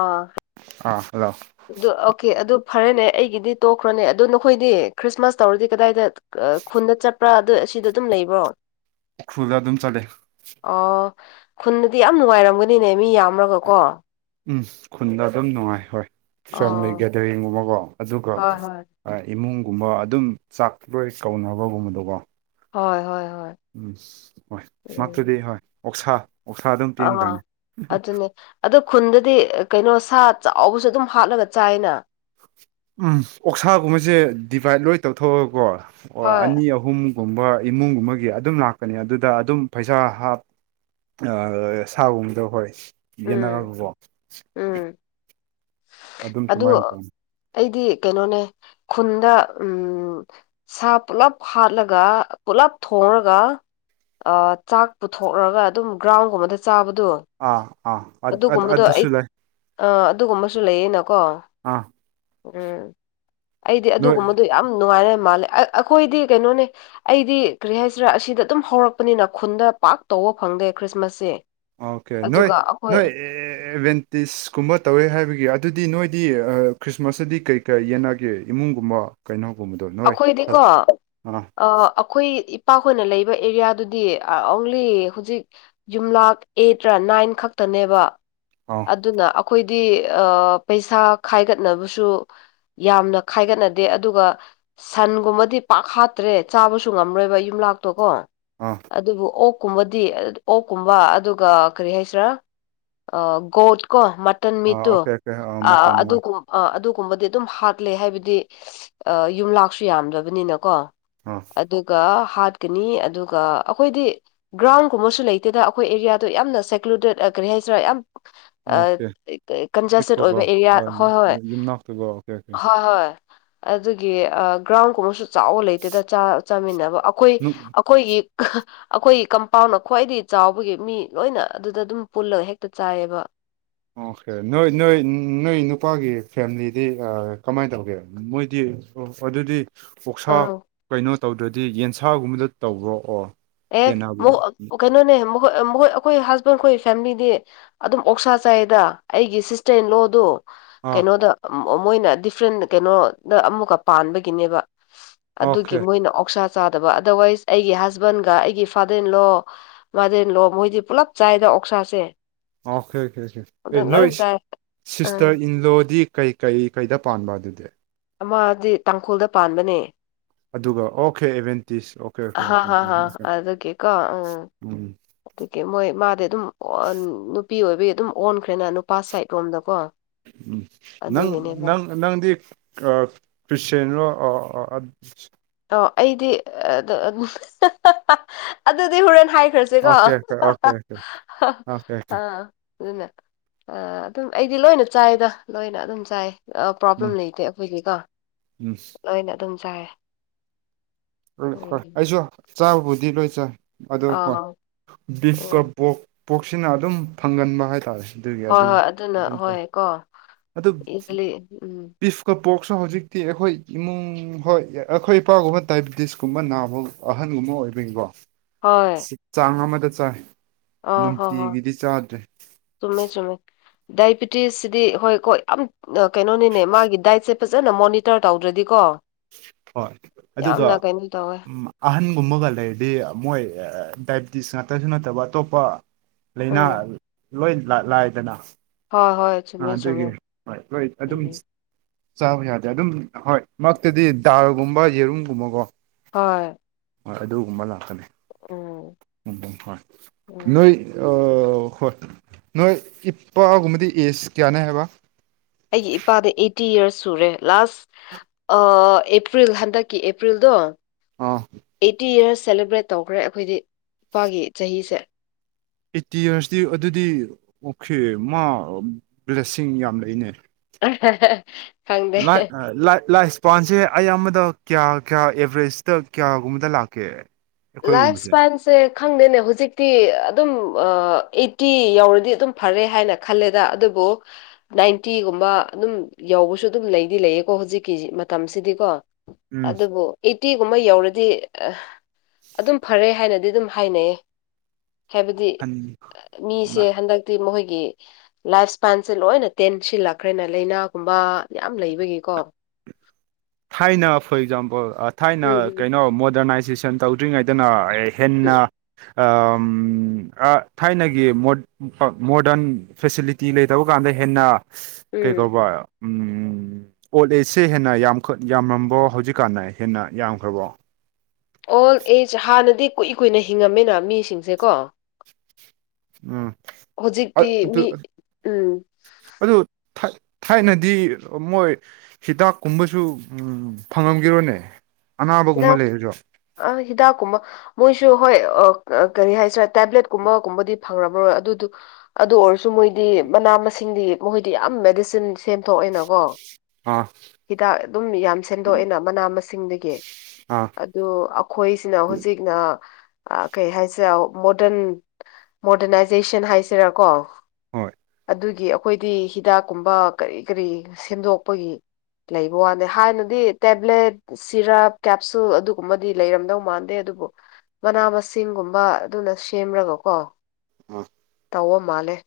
ꯑꯥ ꯑꯥ ꯍꯜꯂꯣ ꯑꯗꯨ ꯑꯣꯀꯦ ꯑꯗꯨ ꯐꯔꯦꯅꯦ ꯑꯩꯒꯤꯗꯤ ꯇꯣꯛꯈ꯭ꯔꯣꯅꯦ ꯑꯗꯨ ꯅꯈꯣꯏꯗꯤ ꯈ꯭ꯔꯤꯁꯃꯥꯁ ꯇꯧꯔꯗꯤ ꯀꯗꯥꯏꯗ ꯈꯨꯟꯗ ꯆꯠꯄ꯭ꯔꯥ ꯑꯗꯨ ꯑꯁꯤꯗꯣ ꯑꯗꯨꯝ ꯂꯩꯕ꯭ꯔꯣ ꯎꯈ꯭ꯔꯨꯜꯗ ꯑꯗꯨꯝ ꯆꯠꯂꯦ ꯑꯣ ꯈꯨꯟꯗꯗꯤ ꯌꯥꯝ ꯅꯨꯡꯉꯥꯏꯔꯝꯒꯅꯤꯅꯦ ꯃꯤ ꯌꯥꯝꯃꯒꯀꯣ ꯎꯝ ꯈꯨꯟꯗ ꯑꯗꯨꯝ ꯅꯨꯡꯉꯥꯏ ꯍꯣꯏ ꯐꯦꯃꯤꯂꯤ ꯑꯥ ꯒꯦꯗꯔꯤꯡꯒꯨꯝꯕꯀꯣ ꯑꯗꯨꯒ ꯍꯣꯏ ꯍꯣꯏ ꯏꯃꯨꯡꯒꯨꯝꯕ ꯑꯗꯨꯝ ꯆꯥꯛꯇꯔꯣꯏ ꯀꯧꯅꯕꯒꯨꯝꯕꯗꯣꯀꯣ ꯍꯣꯏ ꯍꯣꯏ ꯍꯣꯏ ꯎꯝ ꯍꯣꯏ ꯃꯇ꯭ꯔꯗꯤ ꯍꯣꯏ ꯑꯣꯛꯁꯥ ꯑꯣꯛꯁꯥ ꯑꯗꯨꯝ ꯑ ꯑꯗꯨ ꯄꯦꯟꯈ꯭ꯔꯅꯤ ꯑꯗꯨꯅꯦ ꯑꯗꯣ ꯈꯨꯟꯗꯗꯤ ꯀꯩꯅꯣ ꯁꯥ ꯆꯥꯎꯕꯁꯨ ꯑꯗꯨꯝ ꯍꯥꯠꯂꯒ ꯆꯥꯏꯅ ꯎꯝ ꯑꯣꯛꯁꯥꯒꯨꯝꯕꯁꯦ ꯗꯤꯚꯥꯏꯠ ꯂꯣꯏ ꯇꯧꯊꯣꯛꯑꯒꯀꯣ ꯑꯣ ꯍꯣꯏ ꯑꯅꯤ ꯑꯍꯨꯝ ꯑꯍꯨꯝꯒꯨꯝꯕ ꯏꯃꯨꯡꯒꯨꯝꯕꯒꯤ ꯑꯗꯨꯝ ꯂꯥꯛꯀꯅꯤ ꯑꯗꯨꯗ ꯑꯗꯨꯝ ꯄꯩꯁꯥ ꯍꯥꯞ ꯁꯥꯒꯨꯝꯕꯗ ꯍꯣꯏ ꯎꯝ ꯌꯦꯅꯥꯒꯕꯣ ꯎꯝ ꯑꯗꯨꯝ ꯑ ꯑꯗꯨꯃꯥꯏꯅ ꯇꯧꯅꯤ ꯑꯩꯗꯤ ꯀꯩꯅꯣꯅꯦ ꯈꯨꯟꯗ ꯎꯝ ꯁꯥ ꯄꯨꯜꯂꯞ ꯍꯥꯠꯂꯒ ꯄꯨꯂꯞ ꯊꯣꯡꯉꯒ ꯆꯥꯛ ꯄꯨꯊꯣꯛꯂꯒ ꯑꯗꯨꯝ ꯒ꯭ꯔꯥꯎꯟꯒꯨꯝꯕꯗ ꯆꯥꯕꯗꯣ ꯑꯥ ꯑꯥ ꯑ ꯑꯗꯨ ꯑꯗꯨ ꯑꯗꯨꯒꯨꯝꯕꯗꯣ ꯑꯩ ꯑꯗꯨꯁꯨꯂꯥꯏ ꯑꯥ ꯑꯗꯨꯒꯨꯝꯕꯁꯨ ꯂꯩꯌꯦꯅꯀꯣ ꯑꯥ ꯎꯝ ꯑꯩꯗꯤ ꯅꯣꯏ ꯑꯗꯨꯒꯨꯝꯕꯗꯣ ꯌꯥꯝ ꯅꯨꯡꯉꯥꯏꯅ ꯃꯥꯜꯂꯦ ꯑꯩꯈꯣꯏꯗꯤ ꯀꯩꯅꯣꯅꯦ ꯑꯩꯗꯤ ꯀꯔꯤ ꯍꯥꯏꯁꯤꯔꯥ ꯑꯁꯤꯗ ꯑꯗꯨꯝ ꯍꯧꯔꯛꯄꯅꯤꯅ ꯈꯨꯟꯗ ꯄꯥꯛ ꯇꯧꯕ ꯐꯪꯗꯦ ꯈ꯭ꯔꯤꯁꯃꯥꯁꯁꯦ ꯑꯣꯀꯦ ꯅꯣꯏ ꯑꯗꯨꯒ ꯑꯩꯈꯣꯏ ꯅꯣꯏ ꯏꯕꯦꯟ ꯇꯤꯁꯀꯨꯝꯕ ꯇꯧꯋꯦ ꯍꯥꯏꯕꯒꯤ ꯑꯗꯨꯗꯤ ꯅꯣꯏꯗꯤ ꯈ꯭ꯔꯤꯁꯃꯥꯁꯇꯗꯤ ꯀꯩ ꯀꯩ ꯌꯦꯅꯒꯦ ꯏꯃꯨꯡꯒꯨꯝꯕ ꯀꯩꯅꯣꯒꯨꯝꯕꯗꯣꯅꯤ ꯑꯩꯈꯣꯏꯗꯤꯀꯣ ꯑꯩꯈꯣꯏ ꯏꯄꯥꯛꯈꯣꯏꯅ ꯂꯩꯕ ꯑꯦꯔꯤꯌꯥꯗꯨꯗꯤ ꯑꯣꯡꯂꯤ ꯍꯧꯖꯤꯛ ꯌꯨꯝꯂꯛ ꯑꯩꯠ꯭ꯔ ꯅꯥꯏꯟ ꯈꯛꯇꯅꯦꯕ ꯑꯣ ꯑꯗꯨꯅ ꯑꯩꯈꯣꯏꯗꯤ ꯄꯩꯁꯥ ꯈꯥꯏꯒꯠꯅꯕꯁꯨ ꯌꯥꯝꯅ ꯈꯥꯏꯒꯠꯅꯗꯦ ꯑꯗꯨꯒ ꯁꯟꯒꯨꯝꯕꯗꯤ ꯄꯥꯛ ꯍꯥꯠꯇ꯭ꯔꯦ ꯆꯥꯕꯁꯨ ꯉꯝꯂꯣꯏꯕ ꯌꯨꯝꯂꯥꯛꯇꯣ ꯀꯣ ꯑꯥ ꯑꯗꯨꯕꯨ ꯑꯣꯛꯀꯨꯝꯕꯗꯤ ꯑꯣꯛꯀꯨꯝꯕ ꯑꯗꯨꯒ ꯀꯔꯤ ꯍꯥꯏꯁꯤꯔꯥ ꯑ ꯒꯣꯠ ꯀꯣ ꯃꯇꯟ ꯑꯥ ꯃꯤꯠꯇꯨ ꯑꯣꯀꯦ ꯑꯣꯀꯦ ꯑꯥ ꯑ ꯃꯇꯝ ꯑꯗꯨꯒꯨꯝ ꯑꯥ ꯑꯗꯨꯒꯨꯝꯕꯗꯤ ꯑꯗꯨꯝ ꯍꯥꯠꯂꯦ ꯍꯥꯏꯕꯗꯤ ꯌꯨꯝ ꯂꯥꯛꯁꯨ ꯌꯥꯝꯗꯕꯅꯤꯅꯀꯣ ꯑꯥ ꯑꯗꯨꯒ ꯍꯥꯠꯀꯅꯤ ꯑꯗꯨꯒ ꯑꯩꯈꯣꯏꯗꯤ ꯒ꯭ꯔꯥꯎꯟꯒꯨꯝꯕꯁꯨ ꯂꯩꯇꯦꯗ ꯑꯩꯈꯣꯏ ꯑꯦꯔꯤꯌꯥꯗꯣ ꯌꯥꯝꯅ ꯁꯦꯀ꯭ꯂꯨꯗꯦꯠ ꯀꯔꯤ ꯍꯥꯏꯁꯤꯔꯥ ꯌꯥꯝ [inaudible] ꯀꯟꯖꯦꯁꯇꯦꯠ ꯄꯤꯛꯄꯀꯣ ꯑꯣꯏꯕ ꯑꯦꯔꯤꯌꯥ ꯍꯣꯏ ꯍꯣꯏ ꯌꯨꯝꯅꯥꯛꯇꯨꯒ ꯑꯣꯀꯦ ꯑꯣꯀꯦ ꯍꯣꯏ ꯍꯣꯏ ꯑꯗꯨꯒꯤ ꯒ꯭ꯔꯥꯎꯟ ꯀꯨꯝꯕꯁꯨ ꯆꯥꯎꯕ ꯂꯩꯇꯦꯗ ꯆꯥꯃꯤꯟꯅꯕ ꯑꯩꯈꯣꯏ ꯅꯨ- ꯑꯩꯈꯣꯏꯒꯤ ꯑꯩꯈꯣꯏ ꯀꯝꯄꯥꯎꯟꯅ ꯈ꯭ꯋꯥꯏꯗꯒꯤ ꯆꯥꯎꯕꯒꯤ ꯃꯤ ꯂꯣꯏꯅ ꯑꯗꯨꯗ ꯑꯗꯨꯝ ꯄꯨꯜꯂꯒ ꯍꯦꯛꯇ ꯆꯥꯏꯑꯕ ꯑꯣꯀꯦ ꯅꯣꯏ ꯅꯣꯏ ꯅꯣꯏ ꯅꯨꯄꯥꯒꯤ ꯐꯦꯃꯤꯂꯤꯗꯤ ꯀꯃꯥꯏꯅ ꯇꯧꯒꯦ ꯃꯣꯏꯗꯤ ꯑꯣ ꯑꯗꯨꯗꯤ ꯑꯣꯛꯁꯥ ꯑꯥ ꯀꯩꯅꯣ ꯇꯧꯗ꯭ꯔꯗꯤ ꯌꯦꯟꯁꯥꯒꯨꯝꯕꯗ ꯇꯧꯕ꯭ꯔꯣ ꯑꯣ ꯑꯦ ꯌꯦꯟꯅꯕꯗꯣ ꯀꯩꯅꯣꯅꯦ ꯃꯈꯣꯏ ꯃꯈꯣꯏ ꯑꯩꯈꯣꯏ ꯍꯁꯕꯦꯟ ꯑꯩꯈꯣꯏ ꯐꯦꯃꯤꯂꯤꯗꯤ ꯑꯗꯨꯝ ꯑꯣꯛꯁꯥ ꯆꯥꯏꯗ ꯑꯩꯒꯤ ꯁꯤꯁꯇꯔꯟ ꯂꯣꯗꯣ ꯑꯥ ꯀꯩꯅꯣꯗ ꯃꯣꯏꯅ ꯗꯤꯐ꯭ꯔꯦꯟ ꯀꯩꯅꯣꯗ ꯑꯃꯨꯛꯀ ꯄꯥꯟꯕꯒꯤꯅꯦꯕ ꯑꯣꯀꯦ ꯑꯗꯨꯒꯤ ꯃꯣꯏꯅ ꯑꯣꯛꯁꯥ ꯆꯥꯗꯕ ꯑꯗꯔꯋꯥꯏꯁ ꯑꯩꯒꯤ ꯍꯖ ꯍꯕꯟꯒ ꯑꯩꯒꯤ ꯐꯥꯗꯔꯦꯟꯂꯣ ꯃꯥꯗꯔꯂꯣ ꯃꯣꯏꯗꯤ ꯄꯨꯜꯂꯞ ꯆꯥꯏꯗ ꯑꯣꯛꯁꯥꯁꯦ ꯑꯣꯀꯦ ꯑꯣꯀꯦ ꯑꯣꯀꯦ ꯑꯦ ꯑꯗꯨꯝ ꯂꯣꯏ ꯅꯣꯏ ꯆꯥꯏ ꯑꯪ ꯁꯤꯁꯇꯔ ꯏꯟꯂꯣꯗꯤ ꯀꯩ ꯀꯩ ꯀꯩꯗ ꯄꯥꯟꯕ ꯑꯗꯨꯗꯤ ꯃꯥꯗꯤ ꯇꯥꯡꯈꯨꯜꯗ ꯄꯥꯟꯕꯅꯦ ꯑꯗꯨꯒ ꯑꯣꯀꯦ ꯑꯦꯚꯦꯟꯇꯤꯁ ꯑꯣ ꯑꯍꯥ ꯍ ꯍ ꯑꯗꯨꯒꯤ ꯀꯣ ꯎꯝ ꯎꯝ ꯑꯗꯨꯒꯤ ꯃꯣꯏ ꯃꯥꯗꯤ ꯑꯗꯨꯝ ꯅꯨꯄꯤ ꯑꯣꯏꯕꯒꯤ ꯑꯗꯨꯝ ꯑꯣꯟꯈ꯭ꯔꯦꯅ ꯅꯨꯄꯥ ꯁꯥꯏꯠ ꯔꯣꯝꯗꯀꯣ ꯎꯝ ꯅꯪ ꯑꯗꯨꯒꯤꯅꯦꯗ ꯅꯪ ꯅꯪꯗꯤ ꯑꯃꯥ ꯈ꯭ꯔꯤꯁꯇꯦꯟꯔꯣ ꯑ ꯑꯣ ꯑꯩꯗꯤ ꯑꯗꯨꯗꯤ ꯍꯣꯔꯦꯟ ꯍꯥꯏꯈ꯭ꯔꯁꯤ ꯑꯣꯀꯦ ꯑꯣꯀꯦ ꯑꯗꯨꯔꫭ ꯑꯣꯀꯦ ꯑꯣꯀꯦ ꯑꯣꯀꯦ ꯑꯣꯀꯦ ꯑ ꯑꯗꯨꯅ ꯑꯗꯨꯝ ꯑꯩꯗꯤ ꯂꯣꯏꯅ ꯆꯥꯏꯗ ꯂꯣꯏꯅ ꯑꯗꯨꯝ ꯆꯥꯏꯌꯦ ꯄ꯭ꯔꯣꯕ꯭ꯂꯦꯝ ꯎꯝ ꯂꯩꯇꯦ ꯑꯩꯈꯣꯏꯗꯤꯀꯣ ꯎꯝ ꯂꯣꯏꯅ ꯑꯗꯨꯝ ꯆꯥꯏꯔꯦ ꯍꯣꯏ ꯑꯩꯁꯨ ꯆꯥꯕꯕꯨꯗꯤ ꯂꯣꯏ ꯆꯥꯏ ꯑꯗꯣ ꯍꯣꯏ ꯑꯥ ꯎꯝ ꯕꯤꯐꯀ ꯕꯣꯛ ꯄꯣꯛꯁꯤꯅ ꯑꯗꯨꯝ ꯐꯪꯒꯟꯕ ꯍꯥꯏꯇꯥꯔꯦ ꯑꯗꯨꯒꯤ ꯍꯣꯏ ꯑꯗꯨ ꯍꯣꯏ ꯑꯗꯨꯅ ꯑꯗꯨ ꯆ ꯍꯣꯏ ꯀꯣ ꯑꯗꯨ ꯄꯐ ꯏꯖꯤꯂꯤ ꯎꯝ ꯑꯩꯈꯣꯏ ꯄꯣꯛꯁꯨ ꯍꯧꯖꯤꯛꯇꯤ ꯑꯩꯈꯣꯏ ꯏꯃꯨꯡ ꯍꯣꯏ ꯑꯩꯈꯣꯏ ꯏꯄꯥꯒꯨꯝꯕ ꯗꯥꯏꯕꯦꯇꯤꯁꯀꯨꯝꯕ ꯅꯥꯕ ꯑꯍꯟꯒꯨꯝꯕ ꯑꯣꯏꯕꯅꯤꯀꯣ ꯆꯥꯡ ꯑꯃꯗ ꯆꯥꯏ ꯑꫭ ꯍꯣ ꯍꯣ ꯅꯨꯡꯇꯤꯒꯤꯗꯤ ꯆꯥꯗ꯭ꯔꯦ ꯆꯨꯝꯃꯦ ꯆꯨꯝꯃꯦ ꯗꯥꯏꯕꯤꯇꯤꯁꯁꯤꯗꯤ ꯍꯣꯏ ꯀꯣꯏ ꯌꯥꯝ ꯀꯩꯅꯣꯅꯤꯅꯦ ꯃꯥꯒꯤ ꯗꯥꯏꯠꯁꯦ ꯐꯖꯅ ꯃꯣꯅꯤꯇꯔ ꯇꯧꯗ꯭ꯔꯗꯤꯀꯣ ꯍꯣꯏ ꯑꯗꯨꯒ ꯌꯥꯝꯅ ꯀꯩꯅꯣ ꯇꯧꯋꯦ ꯑꯍꯟꯒꯨꯝꯕꯒ ꯂꯩꯔꯗꯤ ꯃꯣꯏ ꯗꯥꯏꯕꯤꯇꯤꯁ ꯉꯥꯛꯇꯁꯨ ꯅꯠꯇꯕ ꯑꯇꯣꯞꯄ ꯂꯥꯏꯅꯥ ꯎꯝ ꯂꯣꯏ ꯂꯥꯏꯗꯅ ꯍꯣꯏ ꯍꯣꯏ ꯑꯥ ꯆꯨꯝꯃꯦ ꯆꯨꯝꯃꯦ ꯑꯗꯨꯒꯤ ꯍꯣꯏ ꯍꯣꯏ ꯑꯗꯨꯝ ꯎꯝ ꯆꯥꯕ ꯌꯥꯗꯦ ꯑꯗꯨꯝ ꯍꯣꯏ ꯃꯛꯇꯗꯤ ꯗꯥꯜꯒꯨꯝꯕ ꯌꯦꯔꯨꯝꯒꯨꯝꯕꯀꯣ ꯍꯣꯏ ꯍꯣꯏ ꯑꯗꯨꯒꯨꯝꯕ ꯂꯥꯛꯀꯅꯤ ꯎꯝ ꯎꯝ ꯍꯣꯏ ꯎꯝ ꯅꯣꯏ ꯍꯣꯏ ꯅꯣꯏ ꯏꯄꯥꯒꯨꯝꯕꯗꯤ ꯑꯦꯖ ꯀꯌꯥꯅꯦ ꯍꯥꯏꯕ ꯑꯩꯒꯤ ꯏꯄꯥꯗ ꯑꯠꯇꯤ ꯌꯔꯁ ꯁꯨꯔꯦ ꯂꯥꯁ ꯑꯦꯄ꯭ꯔꯤꯜ ꯍꯟꯗꯛꯀꯤ ꯑꯦꯄ꯭ꯔꯤꯜꯗꯣ ꯑꯥ ꯑꯩꯠꯇꯤ ꯌꯔꯁ ꯁꯦꯂꯦꯕ꯭ꯔꯦꯠ ꯇꯧꯈ꯭ꯔꯦ ꯑꯩꯈꯣꯏꯗꯤ ꯏꯄꯥꯒꯤ ꯆꯍꯤꯁꯦ ꯑꯩꯠꯇꯤ ꯌꯔꯁꯇꯤ ꯑꯗꯨꯗꯤ ꯑꯣꯀꯦ ꯃꯥ ꯕ꯭ꯂꯦꯁꯤꯡ ꯌꯥꯝ ꯂꯩꯅꯦ [inaudible] ꯂ ꯂꯥꯏ ꯄꯥꯟꯁꯦ ꯑꯩ ꯑꯃꯗ ꯀꯌꯥ ꯀꯌꯥ ꯑꯦꯚꯔꯦꯁꯇ ꯀꯌꯥꯒꯨꯝꯕꯗ ꯂꯥꯛꯀꯦ ꯂꯥꯏꯐ ꯑꯩꯈꯣꯏꯒꯨꯝꯕꯁꯦ ꯁꯄꯟꯁ ꯁꯦ ꯈꯪꯗꯦꯅꯦ ꯍꯧꯖꯤꯛꯇꯤ ꯑꯗꯨꯝ ꯑꯩꯠꯇꯤ ꯌꯥꯧꯔꯗꯤ ꯑꯗꯨꯝ ꯐꯔꯦ ꯍꯥꯏꯅ ꯈꯜꯂꯦꯗ ꯑꯗꯨꯕꯨ ꯅꯥꯏꯟꯇꯤꯒꯨꯝꯕ ꯑꯗꯨꯝ ꯌꯧꯕꯁꯨ ꯑꯗꯨꯝ ꯂꯩꯗꯤ ꯂꯩꯌꯦꯀꯣ ꯍꯧꯖꯤꯛꯀꯤ ꯃꯇꯝꯁꯤꯗꯤꯀꯣ ꯎꯝ ꯑꯗꯨꯕꯨ ꯑꯩꯠꯇꯤꯒꯨꯝꯕ ꯌꯧꯔꯗꯤ ꯑꯗꯨꯝ ꯐꯔꯦ ꯍꯥꯏꯅꯗꯤ ꯑꯗꯨꯝ ꯍꯥꯏꯅꯩꯌꯦ ꯍꯥꯏꯕꯗꯤ ꯍꯟ ꯃꯤꯁꯦ ꯍꯟꯗꯛ ꯒꯤ ꯃꯈꯣꯏꯒꯤ ꯂꯥꯏꯐ ꯏꯁꯄꯥꯏꯟꯁꯦ ꯂꯣꯏꯅ ꯇꯦꯟꯁꯤꯜꯂꯛꯈ꯭ꯔꯦꯅ ꯂꯥꯏꯅꯥꯒꯨꯝꯕ ꯌꯥꯝ ꯂꯩꯕꯒꯤꯀꯣ ꯊꯥꯏꯅ ꯐꯣꯔ ꯑꯦꯛꯖꯥꯝꯄꯜ ꯊꯥꯏꯅ ꯎꯝ ꯀꯩꯅꯣ ꯃꯣꯗꯔꯅꯥꯏꯖꯦꯁꯟ ꯇꯧꯗ꯭ꯔꯤꯉꯩꯗꯅ ꯑꯦ ꯎꯝ ꯍꯦꯟꯅ ꯎꯝ ꯊꯥꯏꯅꯒꯤ ꯃꯣꯠ ꯃꯣꯗꯔꯟ ꯐꯦꯁꯤꯂꯤꯇꯤ ꯂꯩꯇꯕ ꯀꯥꯟꯗ ꯍꯦꯟꯅ ꯀꯩ ꯎꯝ ꯀꯧꯕꯧꯕ ꯎ ꯑꯣꯜ ꯑꯦꯖꯁꯦ ꯍꯦꯟꯅ ꯌꯥꯝ ꯈꯨꯠ ꯌꯥꯝꯔꯝꯕ꯭ꯔꯣ ꯍꯧꯖꯤꯛꯀꯥꯟꯗ ꯍꯦꯟꯅ ꯌꯥꯝꯈ꯭ꯔꯕꯣ ꯑꯣꯜ ꯑꯦꯖ ꯍꯥꯟꯅꯗꯤ ꯀꯨꯏ ꯀꯨꯏꯅ ꯍꯤꯡꯉꯝꯃꯦꯅ ꯃꯤꯁꯤꯡꯁꯦꯀꯣ ꯎꯝ ꯑ ꯍꯧꯖꯤꯛꯇꯤ ꯑꯗꯨ ꯃꯤ ꯎꯝ ꯑꯗꯨ ꯊꯥꯏꯅꯗꯤ ꯃꯣꯏ ꯍꯤꯗꯥꯛ ꯀꯨꯝꯕꯁꯨ ꯐꯪꯉꯝꯈꯤꯔꯣꯅꯦ ꯑꯅꯥꯕꯒꯨꯝꯕ ꯍꯤꯗꯥꯛ ꯂꯩꯔꯁꯨ ꯑ ꯍꯥꯛꯀꯨꯝꯕ ꯃꯣꯏꯁꯨ ꯍꯣꯏ ꯀꯔꯤ ꯍꯥꯏꯁꯤꯔꯥ ꯇꯦꯕ꯭ꯂꯦꯠ ꯀꯨꯝꯕꯒꯨꯝꯕꯗꯤ ꯐꯪꯕꯔꯣꯏ ꯑꯗꯨꯗꯨ ꯑꯗꯨ ꯑꯣꯏꯔꯁꯨ ꯃꯣꯏꯗꯤ ꯃꯅꯥ ꯃꯁꯤꯡꯗꯤ ꯃꯣꯏꯗꯤ ꯌꯥꯝ ꯃꯦꯗꯤꯁꯤꯟ ꯁꯦꯝꯗꯣꯛꯑꯦꯅꯀꯣ ꯑꯥ ꯍꯤꯗꯥꯛ ꯑꯗꯨꯝ ꯌꯥꯝ ꯁꯦꯝꯗꯣꯛꯑꯦꯅ ꯃꯅꯥ ꯃꯁꯤꯡꯗꯒꯤ ꯑꯥ ꯑꯗꯨ ꯑꯩꯈꯣꯏꯁꯤꯅ ꯍꯧꯖꯤꯛꯅ ꯀꯩ ꯍꯥꯏꯁꯦ ꯃꯣꯗꯔꯟ ꯃꯣꯗꯔꯅꯥꯏꯖꯦꯁꯟ ꯍꯥꯏꯁꯤꯔꯥꯀꯣ ꯍꯣꯏ ꯑꯗꯨꯒꯤ ꯑꯩꯈꯣꯏꯗꯤ ꯍꯤꯗꯥꯛ ꯀꯨꯝꯕ ꯀꯔꯤ ꯀꯔꯤ ꯁꯦꯝꯗꯣꯛꯄꯒꯤ ꯂꯩꯕ ꯋꯥꯅꯤ ꯍꯥꯟꯅꯗꯤ ꯇꯦꯕ꯭ꯂꯦꯠ ꯁꯤꯔꯞ ꯀꯦꯞꯁꯨꯜ ꯑꯗꯨꯒꯨꯝꯕꯗꯤ ꯂꯩꯔꯝꯗꯧ ꯃꯥꯟꯗꯦ ꯑꯗꯨꯕꯨ ꯃꯅꯥ ꯃꯁꯤꯡꯒꯨꯝꯕ ꯑꯗꯨꯅ ꯁꯦꯝ꯭ꯔꯒ ꯀꯣ ꯑꯥ ꯅꯣ ꯃꯥꯂꯦ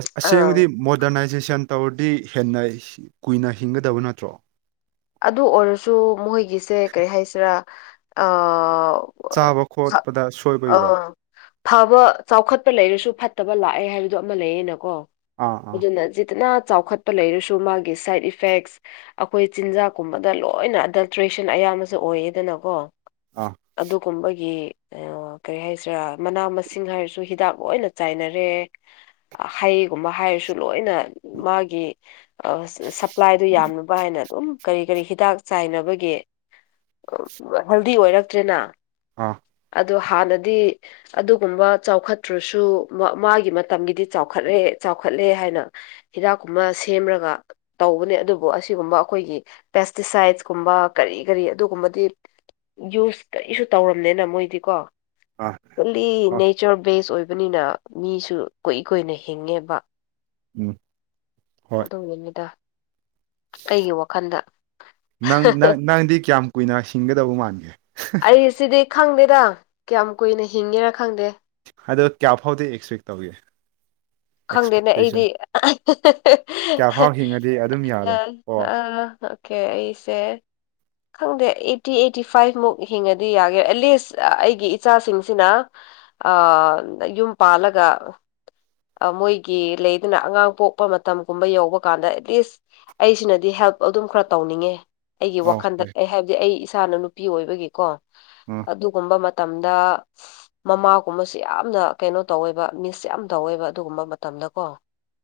ꯑꯁ ꯑꯁꯦꯡꯕꯗꯤ ꯃꯣꯗꯔꯅꯥꯏꯖꯦꯁꯟ ꯇꯧꯔꯗꯤ ꯍꯦꯟꯅ ꯀꯨꯏꯅ ꯍꯤꯡꯒꯗꯕ ꯅꯠꯇ꯭ꯔꯣ ꯑꯗꯨ ꯑꯣꯏꯔꯁꯨ ꯃꯣꯏꯒꯤꯁꯦ ꯀꯔꯤ ꯍꯥꯏꯁꯤꯔꯥ ꯆꯥꯕ ꯈꯣꯠꯄꯗ ꯁꯣꯏꯕ ꯏꯔꯣ ꯑꯥ ꯐꯕ ꯆꯥꯎꯈꯠꯄ ꯂꯩꯔꯁꯨ ꯐꯠꯇꯕ ꯂꯥꯛꯑꯦ ꯍꯥꯏꯕꯗꯣ ꯑꯃ ꯂꯩꯌꯦꯅꯀꯣ ꯑꯥ ꯑꯥ ꯑꯗꯨꯅ ꯠꯇꯅ ꯆꯥꯎꯈꯠꯄ ꯂꯩꯔꯁꯨ ꯃꯥꯒꯤ ꯁꯥꯏꯠ ꯏꯐꯦꯛꯁ ꯑꯩꯈꯣꯏ ꯆꯤꯟꯖꯥꯛꯀꯨꯝꯕꯗ ꯂꯣꯏꯅ ꯑꯗꯜꯇ꯭ꯔꯦꯁꯟ ꯑꯌꯥꯝꯕꯁꯨ ꯑꯣꯏꯌꯦꯗꯅꯀꯣ ꯑꯥ ꯑꯗꯨꯒꯨꯝꯕꯒꯤ ꯀꯔꯤ ꯍꯥꯏꯁꯤꯔꯥ ꯃꯅꯥ ꯃꯁꯤꯡ ꯍꯥꯏꯔꯁꯨ ꯍꯤꯗꯥꯛ ꯂꯣꯏꯅ ꯆꯥꯏꯅꯔꯦ꯫ ꯍꯩꯒꯨꯝꯕ ꯍꯥꯏꯔꯁꯨ ꯂꯣꯏꯅ ꯃꯥꯒꯤ ꯄ꯭ꯂꯥꯏꯗꯨꯣ ꯌꯥꯝꯂꯅꯕ ꯍꯥꯏꯅ ꯎꯝ ꯀꯔꯤ ꯀꯔꯤ ꯍꯤꯗꯥꯛ ꯆꯥꯏꯅꯕꯒꯤ ꯍꯦꯜꯗꯤ ꯑꯣꯏꯔꯛꯇ꯭ꯔꯦꯅ ꯑꯥ ꯑꯗꯣ ꯍꯥꯟꯅꯗꯤ꯫ ꯑꯗꯨꯒꯨꯝꯕ ꯆꯥꯎꯈꯠꯇ꯭ꯔꯁꯨ ꯃꯥꯒꯤ ꯃꯇꯝꯒꯤꯗꯤ ꯆꯥꯎꯈꯠꯂꯦ ꯆꯥꯎꯈꯠꯂꯦ ꯍꯥꯏꯅ ꯍꯤꯗꯥꯛꯀꯨꯝꯃ ꯁꯦꯝꯔꯒ ꯇꯧꯕꯅꯦ ꯑꯗꯨꯕꯨ ꯑꯁꯤꯒꯨꯝꯕ ꯑꯩꯈꯣꯏꯒꯤ ꯄꯦꯁꯇꯤꯁꯥꯏꯠꯁꯀꯨꯝꯕ ꯀꯔꯤ ꯀꯔꯤ ꯑꯗꯨꯒꯨꯝꯕꯗꯤ꯫ ꯌꯨꯁ ꯀꯔꯤꯁꯨ ꯇꯧꯔꯝꯅꯤꯅ ꯃꯣꯏꯗꯤꯀꯣ ꯑꯥ ꯂꯤ ꯍꯣꯏ ꯅꯦꯆꯔ ꯕꯦꯁ ꯑꯣꯏꯕꯅꯤꯅ ꯃꯤꯁꯨ ꯀꯨꯏ ꯀꯨꯏꯅ ꯍꯤꯡꯉꯦꯕ ꯎꯝ ꯑꯗꯨꯝꯒꯤꯅꯤꯗ ꯅꯪꯪ ꯅꯪꯗꯤ ꯀꯌꯥꯝ ꯀꯨꯏꯅ ꯁꯤꯡꯒꯗꯧꯕ ꯃꯥꯟꯒꯦ꯫ ꯑꯩ ꯁꯤꯗꯤ ꯈꯪꯗꯦꯗꯪ ꯀꯌꯥꯝ ꯀꯨꯏꯅ ꯍꯤꯡꯉꯦꯔ ꯈꯪꯗꯦ꯫ ꯑꯗꯣ ꯀꯌꯥ ꯐꯥꯎꯗꯤ ꯑꯦꯛꯁꯄꯦꯛ ꯇꯧꯒꯦ꯫ ꯈꯪꯗꯦꯅꯦ ꯑꯩꯗꯤ ꯑꯦꯛꯁꯄꯦꯛꯇꯦꯁꯟ ꯑꯥ ꯀꯌꯥꯐꯥꯎ ꯍꯤꯡꯉꯗꯤ ꯑꯗꯨꯝ ꯌꯥꯔꯦ ꯑꯣ ꯑꯣꯀꯦ ꯑꯩꯁꯦ꯫ ꯈꯪꯗꯦ ꯑꯩꯠꯇꯤ ꯑꯩꯠꯇꯤ ꯐꯥꯏꯚꯃꯨꯛ ꯍꯤꯡꯉꯗꯤ ꯌꯥꯒꯦ ꯑꯦꯠꯂꯤꯁ ꯑꯩꯒꯤ ꯏꯆꯥꯁꯤꯡꯁꯤꯅ ꯑ ꯌꯨꯝ ꯄꯥꯜꯂꯒ ꯃꯣꯏꯒꯤ ꯂꯩꯗꯅ ꯑꯉꯥꯡ ꯄꯣꯛꯄ ꯃꯇꯝꯒꯨꯝꯕ ꯌꯧꯕ ꯀꯥꯟꯗ ꯑꯦꯠꯂꯤꯁ ꯑꯩꯁꯤꯅꯗꯤ ꯍꯦꯜꯞ ꯑꯗꯨꯝ ꯈꯔ ꯇꯧꯅꯤꯡꯉꯦ꯫ ꯑꯩꯒꯤ ꯋꯥꯈꯟꯗ ꯑꯣꯀꯦ ꯑꯩ ꯍꯥꯏꯕꯗꯤ ꯑꯩ ꯏꯁꯥꯅ ꯅꯨꯄꯤ ꯑꯣꯏꯕꯒꯤꯀꯣ꯫ ꯎꯝ ꯑꯗꯨꯒꯨꯝꯕ ꯃꯇꯝꯗ ꯃꯃꯥꯒꯨꯝꯕꯕꯁꯤ ꯌꯥꯝꯅ ꯀꯩꯅꯣ ꯇꯧꯋꯦꯕ ꯃꯤꯁ ꯌꯥꯝ ꯇꯧꯋꯦꯕ ꯑꯗꯨꯒꯨꯝꯕ ꯃꯇꯝꯗꯀꯣ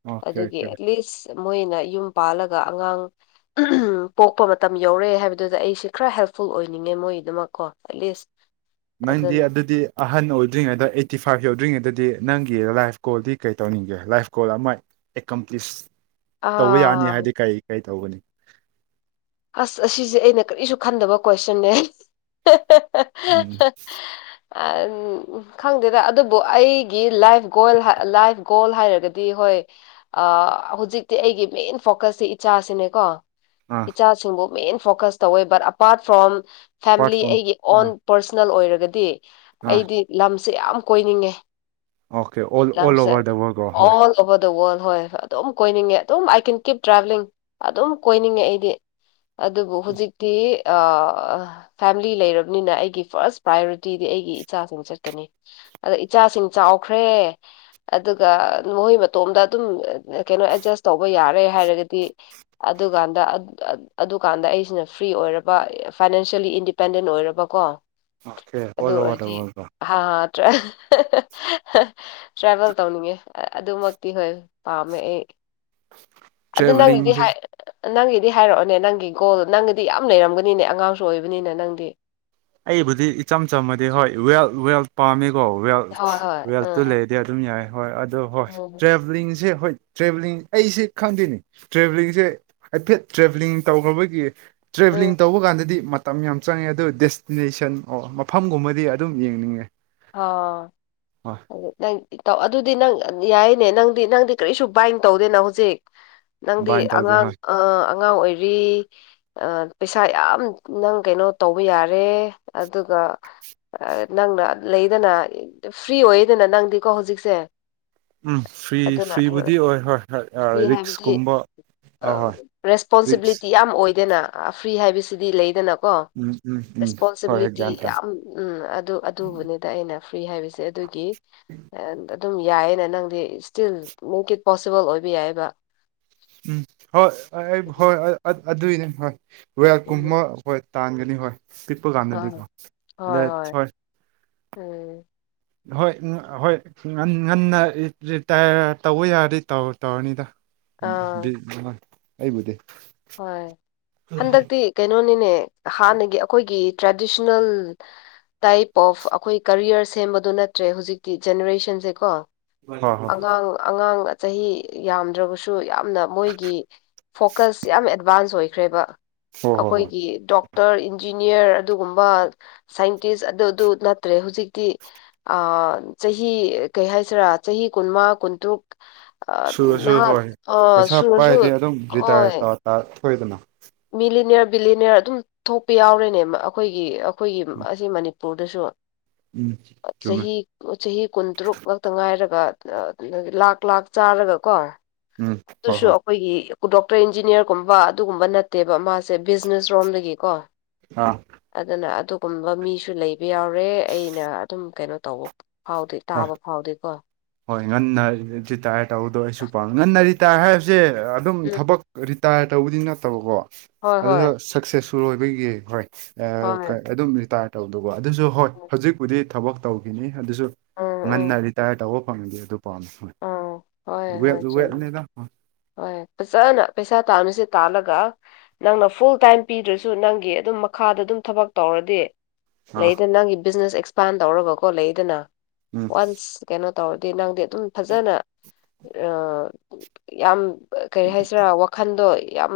ꯑꯣꯀꯦ ꯑꯗꯨꯒꯤ ꯑꯣꯀꯦ ꯑꯦꯠꯂꯤꯁ ꯃꯣꯏꯅ ꯌꯨꯝ ꯄꯥꯜꯂꯒ ꯑꯉꯥꯡ ꯄꯣꯛꯄ ꯃꯇꯝ ꯌꯧꯔꯑꯦ ꯍꯥꯏꯕꯗꯨꯗ ꯑꯩꯁꯤ ꯈꯔ ꯍꯦꯜꯞꯐꯨꯜ ꯑꯣꯏꯅꯤꯡꯉꯦ ꯃꯣꯏꯗꯨꯃꯛꯀꯣ ꯑꯦꯠꯂꯤꯁ ꯅꯪꯗꯤ ꯑꯗꯨꯅ ꯑꯗꯨꯗꯤ ꯑꯍꯟ ꯑꯣꯏꯗ꯭ꯔꯤꯉꯩꯗ ꯑꯩꯠꯇꯤ ꯐꯥꯏꯚ ꯌꯧꯗ꯭ꯔꯤꯉꯩꯗꯗꯤ ꯅꯪꯒꯤ ꯂꯥꯏꯐ ꯀꯣꯜꯗꯤ ꯀꯩ ꯇꯧꯅꯤꯡꯒꯦ ꯂꯥꯏꯐ ꯀꯣꯜ ꯑꯃ ꯑꯦꯀꯝꯄ꯭ꯂꯤꯁ ꯇꯧꯕ ꯑꯥ ꯌꯥꯅꯤ ꯍꯥꯏꯗꯤ ꯀꯩ ꯀꯔꯤ ꯇꯧꯕꯒꯅꯤ꯫ ꯑꯁ ꯑꯁꯤꯁꯦ ꯑꯩꯅ ꯀꯔꯤꯁꯨ ꯈꯟꯗꯕ ꯀꯣꯏꯁꯟꯅꯦ꫰ ꯎꯝ ꯑ [unintelligible] ꯈꯪꯗꯦꯗ ꯑꯗꯨꯕꯨ ꯑꯩꯒꯤ ꯂꯥꯏꯐ ꯒꯣꯜ ꯂꯥꯏꯐ ꯒꯣꯜ ꯍꯥꯏꯔꯒꯗꯤ ꯍꯣꯏ ꯑ ꯍꯧꯖꯤꯛꯇꯤ ꯑꯩꯒꯤ ꯃꯦꯟ ꯐꯣꯀꯁꯁꯤꯦ ꯏꯆꯥꯁꯤꯅꯦꯀꯣ ꯑꯥ ꯏꯆꯥꯁꯤꯡꯕꯨ ꯃꯦꯟ ꯐꯣꯀꯁ ꯇꯧꯋꯦ but apart from apart family from ꯑꯩꯒꯤ ꯑꯥ ꯑꯣꯟ ꯄꯔꯁꯅꯦꯜ ꯑꯣꯏꯔꯒꯗꯤ ꯑꯥ ꯑꯩꯗꯤ ꯂꯝꯁꯦ ꯌꯥꯝ ꯀꯣꯏꯅꯤꯡꯉꯦ꯫ Okay all over the world ꯍꯣꯏ ꯑꯣ ꯑꯣꯕꯔ ꯗ ꯋꯥꯋꯔꯜ ꯍꯣꯏꯣꯏ ꯑꯗꯨꯝ ꯀꯣꯏꯅꯤꯡꯉꯦ ꯑꯗꯨꯝ ꯑꯥꯏ ꯀꯦꯟ ꯀꯤꯞ ꯇ꯭ꯔꯥꯕꯂꯤꯡ ꯑꯗꯨꯝ ꯀꯣꯏꯅꯤꯡꯉꯦ ꯑꯩꯗꯤ꫰ ꯑꯗꯨꯕꯨ ꯍꯧꯖꯤꯛꯇꯤ ꯐꯦꯃꯤꯂꯤ ꯂꯩꯔꯕꯅꯤꯅ ꯑꯩꯒꯤ ꯐꯥꯔꯁ ꯄ꯭ꯔꯥꯏꯌꯣꯔꯤꯇꯤꯗꯤ ꯑꯩꯒꯤ ꯏꯆꯥꯁꯤꯡ ꯆꯠꯀꯅꯤ꯫ ꯑꯗ ꯏꯆꯥꯁꯤꯡ ꯆꯥꯎꯈ꯭ꯔꯦ꯫ ꯑꯗꯨꯒ ꯃꯈꯣꯏ ꯃꯇꯣꯝꯗ ꯑꯗꯨꯝ ꯀꯩꯅꯣ ꯑꯦꯗꯖꯁ ꯇꯧꯕ ꯌꯥꯔꯦ ꯍꯥꯏꯔꯒꯗꯤ꯫ ꯑꯗꯨꯀꯥꯟꯗ ꯑꯗꯨꯀꯥꯟꯗ ꯑꯩꯁꯤꯅ ꯐ꯭ꯔꯤ ꯑꯣꯏꯔꯕ ꯐꯥꯏꯅꯥꯟꯁꯤꯦꯜꯂꯤ ꯏꯟꯗꯤꯄꯦꯟꯗꯦꯟ ꯑꯣꯏꯔꯕꯀꯣ okay all over the world ꯍꯥꯥꯠꯇ ꯇ꯭ꯔꯦꯚꯦꯜ ꯇꯧꯅꯤꯡꯉꯦ ꯑꯗꯨꯃꯛꯇꯤ ꯍꯣꯏ ꯄꯥꯝꯃꯦ ꯑꯩ [inaudible] ꯑꯗꯨ ꯅꯪꯒꯤꯗꯤ ꯍꯥꯏ ꯅꯪꯒꯤꯗꯤ ꯍꯥꯏꯔꯛꯑꯣꯅꯦ ꯅꯪꯒꯤ ꯒꯣꯜ ꯅꯪꯒꯤꯗꯤ ꯌꯥꯝ ꯂꯩꯔꯝꯒꯅꯤꯅꯦ ꯑꯉꯥꯡꯁꯨ ꯑꯣꯏꯕꯅꯤꯅ ꯅꯪꯗꯤ ꯑꯩꯕꯨꯗꯤ ꯏꯆꯝ ꯆꯝꯃꯗꯤ ꯍꯣꯏ ꯋꯦꯜ ꯋꯦꯜ ꯄꯥꯝꯃꯤꯀꯣ ꯋꯦꯜ ꯍꯣꯏ ꯍꯣꯏ ꯋꯦꯜꯇꯨ ꯎꯝ ꯗꯤ ꯑꯗꯨꯝ ꯌꯥꯏ ꯍꯣꯏ ꯑꯗꯣ ꯍꯣꯏ ꯎꯝ ꯇ꯭ꯔꯦꯕꯂꯤꯡꯁꯦ ꯍꯣꯏ ꯇ꯭ꯔꯦꯕꯦꯂꯤꯡ ꯑꯩꯁ ꯈꯪꯗꯣꯏꯅꯤ ꯇ꯭ꯔꯦꯕꯦꯂꯤꯡꯁꯦ ꯍꯥꯏꯐꯦꯠ ꯇ꯭ꯔꯦꯕꯦꯂꯤꯡ ꯇꯧꯈ꯭ꯔꯕꯒꯤ ꯎꯝ ꯇ꯭ꯔꯦꯚꯦꯂꯤꯡ ꯇꯧꯕ ꯀꯥꯟꯗꯗꯤ ꯃꯇꯝ ꯌꯥꯝ ꯆꯪꯉꯦ ꯑꯗꯨꯗꯤꯁ ꯗꯦꯁꯇꯤꯅꯦꯁꯟ ꯑꯣ ꯃꯐꯝꯒꯨꯝꯕꯗꯤ ꯑꯗꯨꯝ ꯌꯦꯡꯅꯤꯡꯉꯦ ꯑ ꯍꯣꯏ ꯑꯗꯨ ꯇꯧ ꯑꯗꯨꯗꯤ ꯅꯪ ꯌꯥꯏꯅꯦ ꯅꯪꯗꯤ ꯅꯪꯗꯤ ꯀꯔꯤꯁꯨ ꯕꯥꯏꯟ ꯇꯧꯗꯦꯅ ꯍꯧꯖꯤꯛ ꯅꯪꯗꯤ ꯕꯥꯏꯟ ꯇꯧꯗꯦ ꯑꯉꯥꯡ ꯍꯣꯏ ꯑ ꯑꯉꯥꯡ ꯑꯣꯏꯔꯤ ꯄꯩꯁꯥ ꯌꯥꯝ ꯅꯪ ꯀꯩꯅꯣ ꯇꯧꯕ ꯌꯥꯔꯦ ꯑꯗꯨꯒ ꯅꯪꯅ ꯂꯩꯗꯅ ꯐ꯭ꯔꯤ ꯑꯣꯏꯌꯦꯗꯅ ꯅꯪꯗꯤꯀꯣ ꯍꯧꯖꯤꯛꯁꯦ ꯎꯝ ꯐ꯭ꯔꯤ ꯑꯗꯨꯅ ꯐ꯭ꯔꯤꯕꯨꯗꯤ ꯎꯝ ꯑꯣꯏ ꯍꯣꯏ ꯐ ꯍꯣꯏ ꯍꯥꯏꯕꯗꯤ ꯔꯤꯛꯁꯀꯨꯝꯕ ꯑ ꯍꯣꯏ ꯔꯤꯛꯁ ꯔꯦꯁꯄꯣꯟꯁꯤꯕꯤꯂꯤꯇꯤ ꯌꯥꯝ ꯑꯣꯏꯗꯅ ꯐ꯭ꯔꯤ ꯍꯥꯏꯕꯁꯤꯗꯤ ꯂꯩꯗꯅꯀꯣ ꯀꯣ ꯎꯝ ꯎꯝ ꯎꯝ ꯍꯣꯏ ꯍꯣꯏ ꯔꯦꯁꯄꯣꯟꯁꯤꯕꯤꯂꯤꯇꯤ ꯒ꯭ꯌꯥꯟ ꯇꯥꯏ ꯌꯥꯝ ꯎꯝ ꯑꯗꯨ ꯑꯗꯨꯕꯨꯅꯤ ꯑꯗꯨꯗ ꯑꯩꯅ ꯐ꯭ꯔꯤ ꯍꯥꯏꯕꯁꯦ ꯑꯗꯨꯒꯤ ꯑꯗꯨꯝ ꯌꯥꯏꯌꯦꯅꯦ ꯅꯪꯗꯤ ꯏꯁ꯭ꯇꯤꯜ ꯃꯦꯛ ꯏꯠ ꯄꯣꯁꯤꯕꯜ ꯑꯣꯏꯕ ꯌꯥꯏꯑꯕ ꯎꯝ ꯍꯣꯏ ꯑꯩ ꯍꯣꯏ ꯑꯗꯨꯏꯅꯦ ꯍꯣꯏ ꯦꯜ ꯀꯨꯝ ꯍꯣꯏ ꯇꯥꯟꯒꯅꯤ ꯍꯣꯏ ꯄꯤꯛꯄ ꯀꯥꯟꯅꯗ꯭ꯔꯤꯀꯣ ꯑꯗ ꯍꯣꯏ ꯍꯣꯏ ꯁꯣꯏ ꯎꯝ ꯍꯣꯏ ꯍꯣꯏ ꯉꯟꯅ ꯔꯤꯇꯥꯌꯔ ꯇꯧꯕ ꯌꯥꯔꯗꯤ ꯇꯧꯔꯅꯤꯗ ꯑꯥ ꯑꯩꯕꯨꯗꯤꯦ ꯍꯣꯏ ꯍꯟꯗꯛꯇꯤ ꯀꯩꯅꯣꯅꯤꯅꯦ ꯍꯥꯟꯅꯒꯤ ꯑꯩꯈꯣꯏꯒꯤ ꯇ꯭ꯔꯦꯗꯤꯁꯅꯦꯜ ꯇꯥꯏꯞ ꯑꯣꯐ ꯑꯩꯈꯣꯏ ꯀꯔꯤꯌꯔ ꯁꯦꯝꯕꯗꯣ ꯅꯠꯇ꯭ꯔꯦ ꯍꯧꯖꯤꯛꯇꯤ ꯖꯦꯅꯦꯔꯦꯁꯟꯁꯦ ꯀꯣ ꯍꯣꯏ ꯍꯣꯏ ꯑꯉꯥꯡ ꯑꯉꯥꯡ ꯆꯍꯤ ꯌꯥꯝꯗ꯭ꯔꯕꯁꯨ ꯌꯥꯝ ꯌꯥꯝꯅ ꯃꯣꯏꯒꯤ ꯐꯣꯀꯁ ꯌꯥꯝ ꯑꯦꯗꯚꯥꯟꯁ ꯑꯣꯏꯈ꯭ꯔꯦꯕ ꯍꯣꯏ ꯍꯣꯏ ꯍꯣꯏ ꯑꯩꯈꯣꯏꯒꯤ ꯗꯣꯛ ꯗꯣꯛꯇꯔ ꯏꯟꯖꯤꯅꯤꯌꯥꯔ ꯑꯗꯨꯒꯨꯝꯕ ꯁꯥꯏꯟꯇꯤꯁ ꯑꯗꯨ ꯑꯗꯨ ꯅꯠꯇ꯭ꯔꯦ ꯍꯧꯖꯤꯛꯇꯤ ꯑ ꯆꯍꯤ ꯀꯩ ꯍꯥꯏꯁꯤꯔꯥ ꯆꯍꯤ ꯀꯨꯟꯃꯥ ꯀꯨꯟꯇꯔꯨꯛ ꯁꯨꯔꯁꯨ ꯅꯍꯥꯟ ꯍꯣꯏ ꯑ ꯁꯨꯔꯁꯨ ꯑꯣꯏ ꯊꯣꯏꯗꯅ ꯃꯤꯂꯤꯅꯤꯌꯥ ꯕꯤꯂꯤꯅꯤꯌꯥ ꯑꯗꯨꯝ ꯊꯣꯛꯄ ꯌꯥꯎꯔꯦꯅꯦ ꯑꯩꯈꯣꯏꯒꯤ ꯑꯩꯈꯣꯏꯒꯤ ꯑꯁꯤ ꯃꯅꯤꯄꯨꯔꯗꯁꯨ ꯎꯝ ꯑ ꯆꯨꯝꯃꯦ ꯆꯍꯤ ꯆꯍꯤ ꯀꯨꯟꯇꯔꯨꯛ ꯉꯛꯇ ꯉꯥꯏꯔꯒ ꯂꯥꯛ ꯂꯥꯛ ꯆꯥꯔꯒ ꯀꯣ ꯎꯝ ꯍꯣ ꯑꯗꯨꯁꯨ ꯍꯣ ꯑꯩꯈꯣꯏꯒꯤ ꯗꯣꯛꯇꯔ ꯏꯟꯖꯤꯅꯤꯌꯥꯔꯒꯨꯝꯕ ꯑꯗꯨꯒꯨꯝꯕ ꯅꯠꯇꯦꯕ ꯃꯥꯁꯦ ꯕꯤꯖꯤꯅꯦꯁ ꯔꯣꯝꯗꯒꯤꯀꯣ ꯑꯥ ꯑꯗꯨꯅ ꯑꯗꯨꯒꯨꯝꯕ ꯃꯤꯁꯨ ꯂꯩꯕ ꯌꯥꯎꯔꯦ ꯑꯩꯅ ꯑꯗꯨꯝ ꯀꯩꯅꯣ ꯇꯧꯕ ꯐꯥꯎꯗꯦ ꯍꯣꯏ ꯇꯥꯕ ꯐꯥꯎꯗꯦꯀꯣ ꯍꯣꯏ ꯉꯟꯅ ꯔꯤꯇꯥꯌꯔ ꯇꯧꯕꯗꯣ ꯑꯩꯁꯨ ꯄꯥꯝꯃꯤ ꯉꯟꯅ ꯔꯤꯇꯥꯌꯔ ꯍꯥꯏꯕꯁꯦ ꯑꯗꯨꯝ ꯎꯝ ꯊꯕꯛ ꯔꯤꯇꯥꯌꯔ ꯇꯧꯕꯗꯤ ꯅꯠꯇꯕꯀꯣ ꯍꯣꯏ ꯍꯣꯏ ꯑꯗꯨꯗ ꯁꯛꯁꯦꯁꯁꯨꯨ ꯑꯣꯏꯕꯒꯤ ꯍꯣꯏ ꯍꯣꯏ ꯑꯗꯨꯝ ꯔꯤꯇꯥꯌꯔ ꯇꯧꯗꯧꯕ ꯑꯗꯨꯁꯨ ꯍꯣꯏ ꯎꯝ ꯍꯧꯖꯤꯛꯄꯨꯗꯤ ꯊꯕꯛ ꯇꯧꯈꯤꯅꯤ ꯑꯗꯨꯁꯨ ꯉꯟꯅ ꯎꯝ ꯔꯤꯇꯥꯌꯔ ꯇꯧꯕ ꯐꯪꯉꯗꯤꯦ ꯑꯗꯨ ꯄꯥꯝꯃꯦ ꯍꯣꯏ ꯎꯝ ꯍꯣꯏ ꯋꯦ ꯍꯣꯏ ꯆꯨꯝꯃꯤ ꯋꯦꯞꯅꯤꯗ ꯍꯣꯏ ꯍꯣꯏ ꯐꯖꯅ ꯄꯩꯁꯥ ꯇꯥꯅꯨꯁꯦ ꯇꯥꯜꯂꯒ ꯅꯪꯅ ꯐꯨꯜ ꯇꯥꯏꯝ ꯄꯤꯗ꯭ꯔꯁꯨ ꯅꯪꯒꯤ ꯑꯗꯨꯝ ꯃꯈꯥꯗ ꯑꯗꯨꯝ ꯊꯕꯛ ꯇꯧꯔꯗꯤ ꯑꯥ ꯂꯩꯗꯅ ꯅꯪꯒꯤ ꯕꯤꯖꯤꯅꯦꯁ ꯑꯦꯛꯁꯄꯥꯟ ꯇꯧꯔꯕꯀꯣ ꯂꯩꯗꯅ ꯎꯝ ꯋꯥꯟꯁ ꯀꯩꯅꯣ ꯇꯧꯔꯗꯤ ꯅꯪꯗꯤ ꯑꯗꯨꯝ ꯐꯖꯅ ꯌꯥꯝ ꯀꯔꯤ ꯍꯥꯏꯁꯤꯔꯥ ꯋꯥꯈꯟꯗꯣ ꯌꯥꯝ